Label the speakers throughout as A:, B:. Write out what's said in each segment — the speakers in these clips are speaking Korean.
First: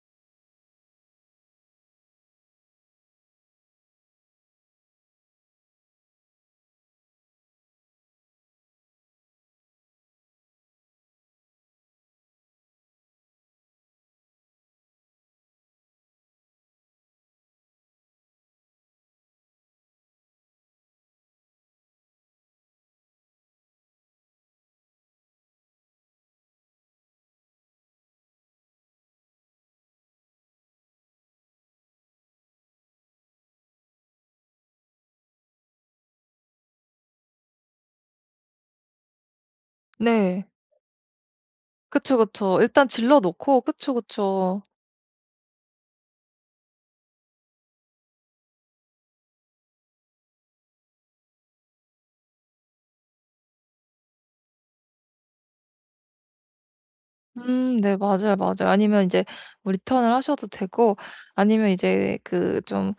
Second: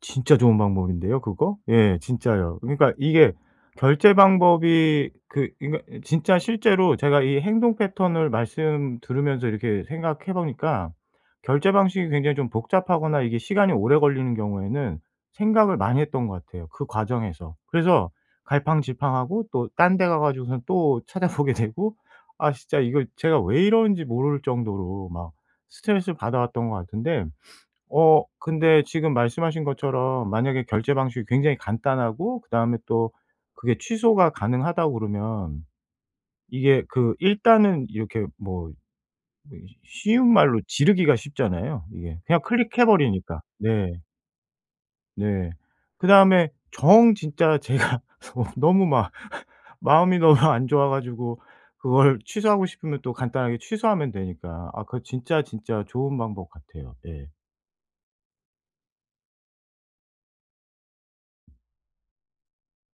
A: 진짜 좋은 방법인데요 그거? 예. 진짜요. 그러니까 이게 결제 방법이 그 그니까 진짜 실제로 제가 이 행동 패턴을 말씀 들으면서 이렇게 생각해 보니까 결제 방식이 굉장히 좀 복잡하거나 이게 시간이 오래 걸리는 경우에는 생각을 많이 했던 것 같아요 그 과정에서. 그래서 갈팡질팡하고 또 딴 데 가 가지고선 또 찾아보게 되고 아 진짜 이거 제가 왜 이러는지 모를 정도로 막 스트레스 받아왔던 것 같은데, 어 근데 지금 말씀하신 것처럼 만약에 결제 방식이 굉장히 간단하고 그다음에 또 그게 취소가 가능하다고 그러면 이게 그 일단은 이렇게 뭐 뭐지 쉬운
B: 네.
A: 말로 지르기가 쉽잖아요
B: 그쵸,
A: 이게. 그냥
B: 그쵸.
A: 클릭해
B: 일단 질러
A: 버리니까.
B: 놓고.
A: 네.
B: 그쵸, 그쵸.
A: 네. 그다음에 정 진짜 제가 너무 막 마음이 너무 안 좋아가지고 그걸 취소하고 싶으면 또 간단하게 취소하면 되니까. 아 그거 진짜, 진짜 좋은 방법 같아요. 예.
B: 음 네. 맞아요, 맞아요. 아니면 인제 리턴을 하셔도 되고 아니면 이제 그 좀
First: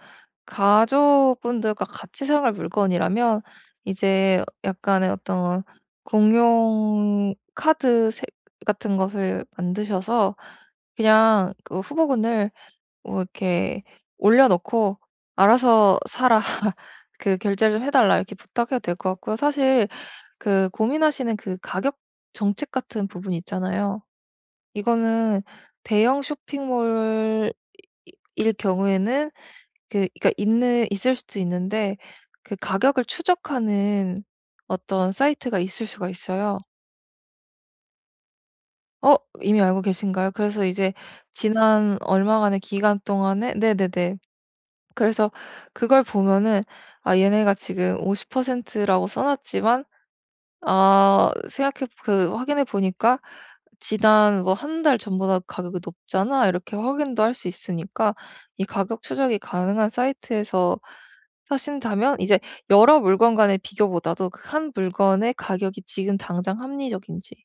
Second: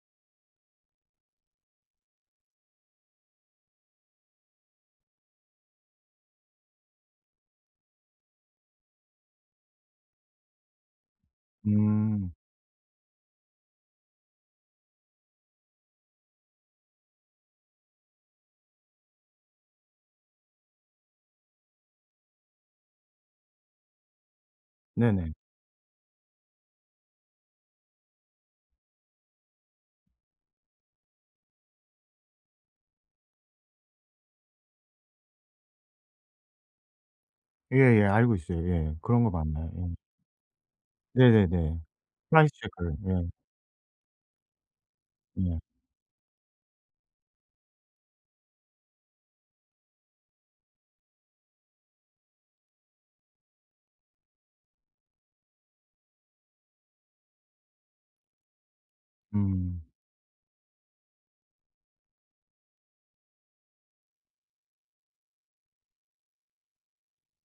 B: 가족분들과 같이 사용할 물건이라면 이제 약간의 어떤 공용 카드 새 같은 것을 만드셔서 그냥 그
A: 음.
B: 후보군을 뭐 이렇게 올려놓고 "알아서 사라." 그 "결제를 해 달라." 이렇게 부탁해도 될 것 같고요. 사실 그 고민하시는 그 가격 정책 같은 부분이 있잖아요.
A: 네네.
B: 이거는 대형 쇼핑몰 이 이 일 경우에는 그 그러니까 있는 있을 수도 있는데 그 가격을 추적하는 어떤 사이트가 있을 수가 있어요.
A: 예예. 알고 있어요. 예.
B: 어.
A: 그런 거
B: 이미
A: 맞나요.
B: 알고
A: 예.
B: 계신가요? 그래서 이제
A: 네네네.
B: 지난
A: Price
B: 얼마간의 기간
A: check.
B: 동안에 네네네. 그래서
A: 네.
B: 그걸 보면은 아 얘네가 지금 50%라고 써 놨지만 아 생각해 그 확인해 보니까 지난 뭐 1 달 전보다 가격이 높잖아 이렇게 확인도 할 수 있으니까 이 가격 추적이
A: 음.
B: 가능한 사이트에서 사신다면 이제 여러 물건간의 비교보다도 그 한 물건의 가격이 지금 당장 합리적인지